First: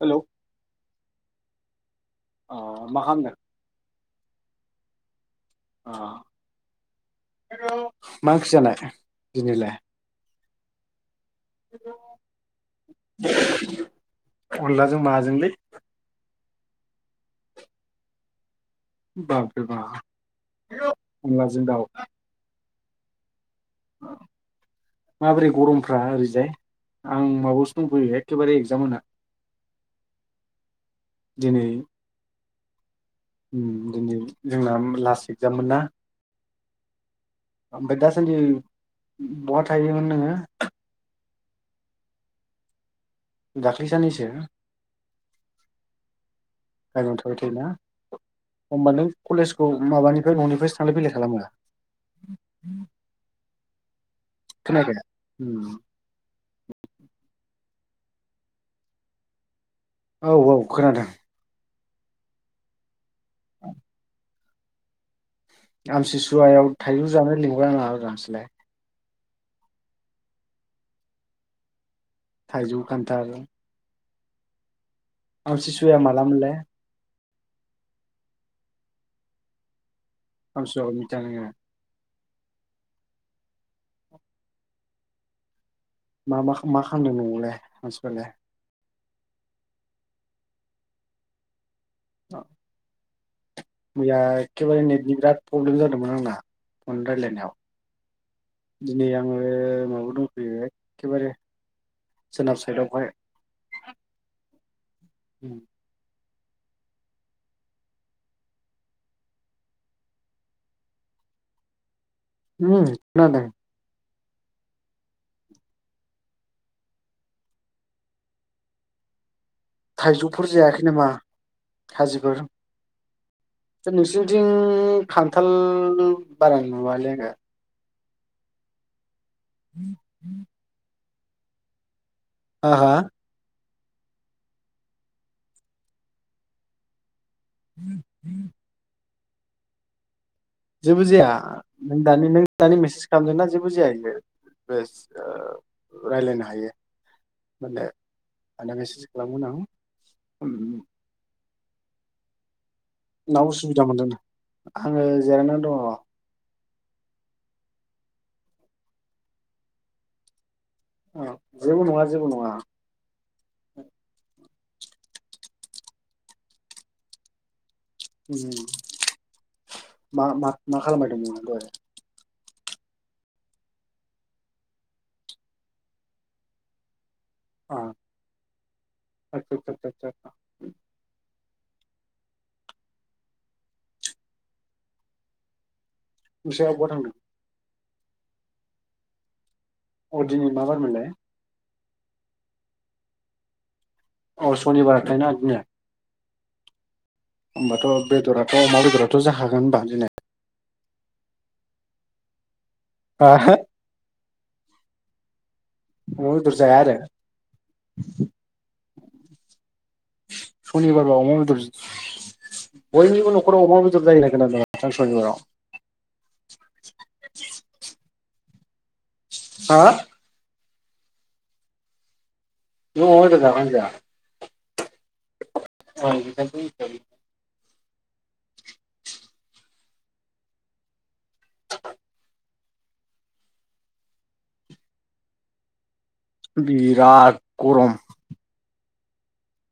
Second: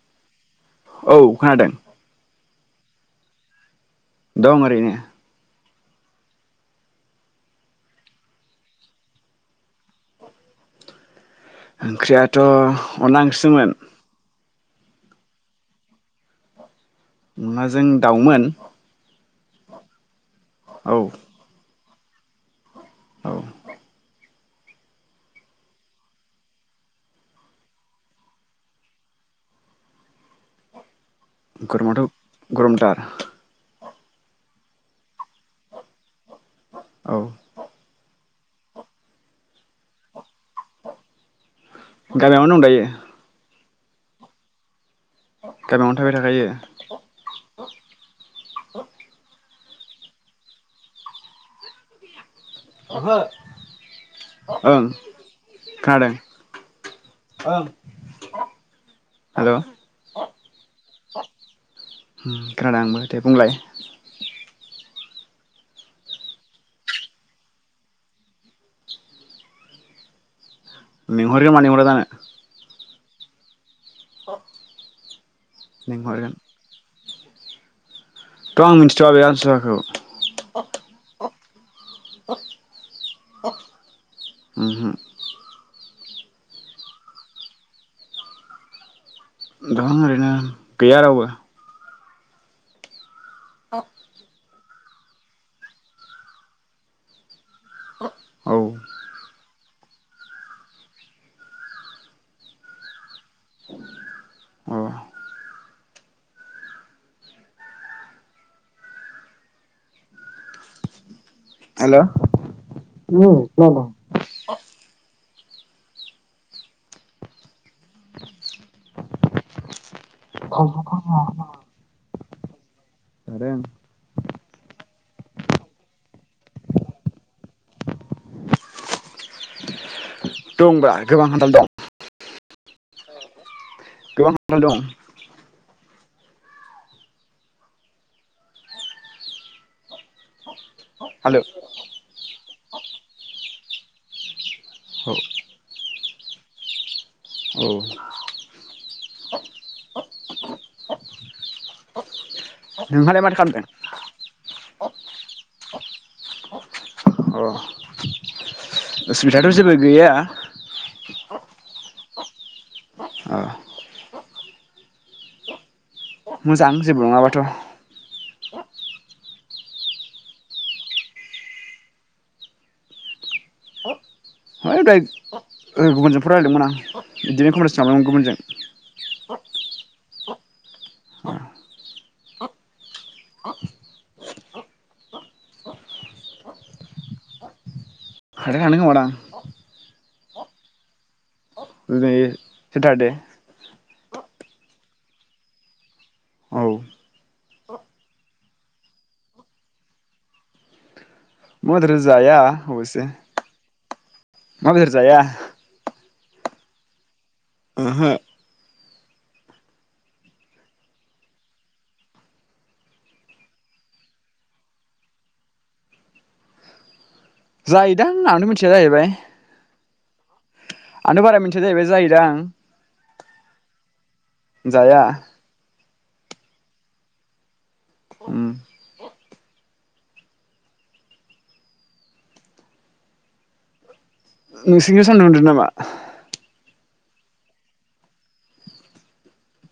Hello औ खोनादों। अ माखामदों दं ओरैनो अ मा ओंखि जानाय दिनिलाय ओंख्रियाथ' अनला ओंख्रिसोमोन अनलाजों माजोंलै अनलाजों दाउमोन बाबरेबा औ अनलाजों दाउ औ माबोरै गरमफ्रा ओरैजाय आं माबायावसो दंफैयो एखेबारे एक्जाम होना दिनै गरमाथ' गरमथार दिनै जोंना लास्ट एक्जाम मोन ना औ [unintelligible] आ बहा थायोमोन नोङो गामियावनो दं दायो दाख्लै साननैसो थाबाय थाखायो गामियावनो थाबाय थायोना अ होमबा नों कलेज खौ माबानिफ्राय न'निफ्रायसो थांलाय फैलाय खालामो ओं खोनायाखै उम खादों हेलौ औ औ खोनादों उम खोनादों आंबो दे बुंलाय आमसिसुवायाव थाइजौ जानो लिंहरला नामाब्रा नोंसोरलाय लिंहरो मानो लिंहरा जानो थाइजौ खान्थाल [inaudible] आमसिसुवाया लिंहरगोन मालामोनलाय थ' आं मिन्थिथ‌आ बे आमसिसुवाखौ आमसिसुवाखौ मिथिया नोङो उम हो मा मा मा खालामदों नंआवलाय मानसिफोरालाय दं ओरैनो गैया रावबो औ [inaudible] एकेबार नेटनि बिराद प्रब्लेम जादोंमोन आंना फन रायलायनायाव औ दनै आङो [unintelligible] दंफैयो एखेबारे सोनाब साइदआवहाय अ उम हेल' ओम खोनादों [inaudible] थाइजौफोर जायाखै नामा? खाजिफोर जादों [unintelligible] खान्थाल बारा नुआलै आङो [inaudible] दंब्रा गोबां खान्थाल दं हा‌ हा गोबां [unintelligible] दं [inaudible] जेबो जाया हेल' नों दानि नों दानि मेसेज थामजोना जेबो जाया बियो बेस ओ रायलायनो हायो औ आअं दा मेसेस खालामगोन आं ओम नोंहालाय माथो ना खामदों? उसुबिदा मोनदों आङो जिरायनानै दङ अ उसुबिदाथ' जेबो गैया जेबो नङा जेबो नङा अ मोजां जेबो नङाबाथ' ओम मा मा मा खालामबाय दंमोन नों‌ दहाय है दहय ओ गुबुनजों फन रायलायदोंमोन आं अ बिदिनो [unintelligible] गुबुनजों [unintelligible] नोंसा आइआ बहा थांदों? हाथाय थांदों खोमादां अ दिनै मा बार मोनलाय? दिनै सेटारडे औ सनिबार हाथायना दिनै औ होमबाथ' बेदराथ' अमा बेदराथ' जाखागोन होनबा दिनै अमा बेदर‌ जाया अबसे ओहो अमा बेदर जाया अमा बेदर‌ जाया आरो ओहो सनिबार बा अमा बेदर बयनिबो न'खराव अमा बेदर जायो होननाय खोनादों माथो आं सनिबाराव जायोदां आंनो मिथि थिया जाहैबाय हा आंथ'नो बारा मिथिया जाहैबाय जायोदां नों अमा बेदर‌ जायोना जाया? जाया [unintelligible] उम [inaudible] नोंसोरनिखौ सान्दुं दुंदों नामा? बिराद गरम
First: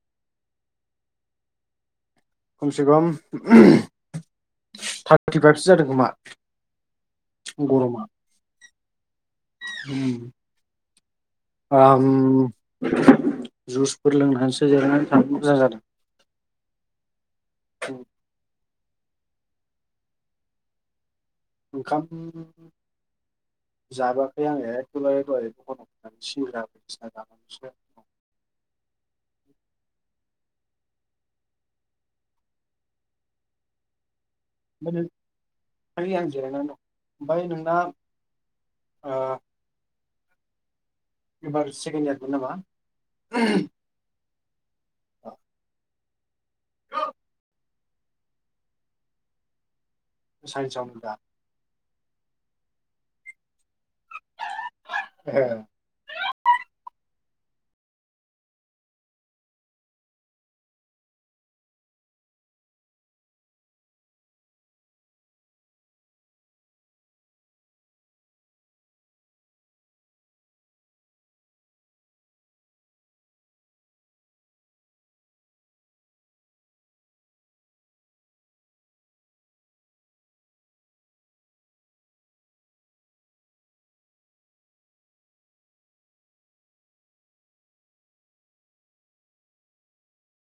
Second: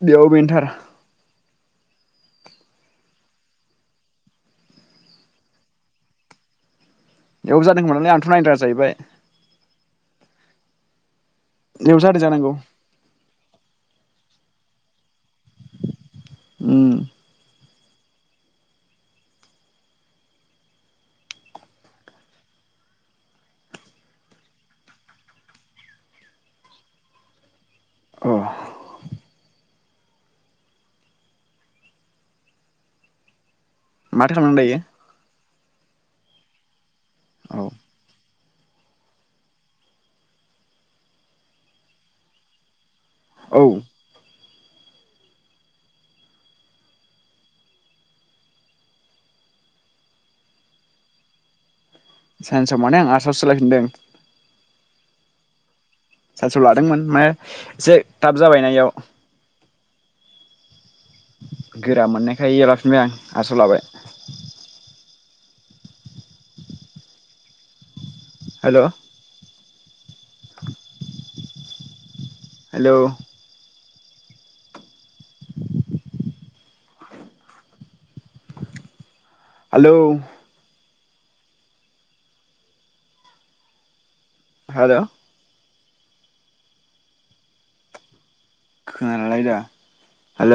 बेयाव बेनोथार खमसे खम थार्टिफाइभसो जादों खोमा? बेयावबो जादोंमोन नालाय आंथ' नायनो रोङा जाहैबाय। उ [inaudible] बेयाव ओम जादों जानांगौ जुसफोर लोंनो हासै जिरायनानै थानो मोजां जादों। उम औ [inaudible] ओंखाम जाबोआखै आङो एकेबारे दहाय दखिनावनानै सिरा बायदिसिना जानानैसो अ माथो खालामदों दायो? आ आं जिरायना दं। ओबाय नोंना ओ एबार सेकेणड इयारमोन नामा। औ औ [inaudible] सायन्साव होनदोंदा? सायेन्साव माने आं आर्साव‌ सोलायफिनदों। ओ सान्साव लादोंमोन मे एसे थाब जाबायना इयाव गोरा मोननायखाय इयावलाफिनबाय आं आर्साव लाबाय। हेल' [inaudible] हेलौ हालौ हाल' खोनालालाय दा हेल'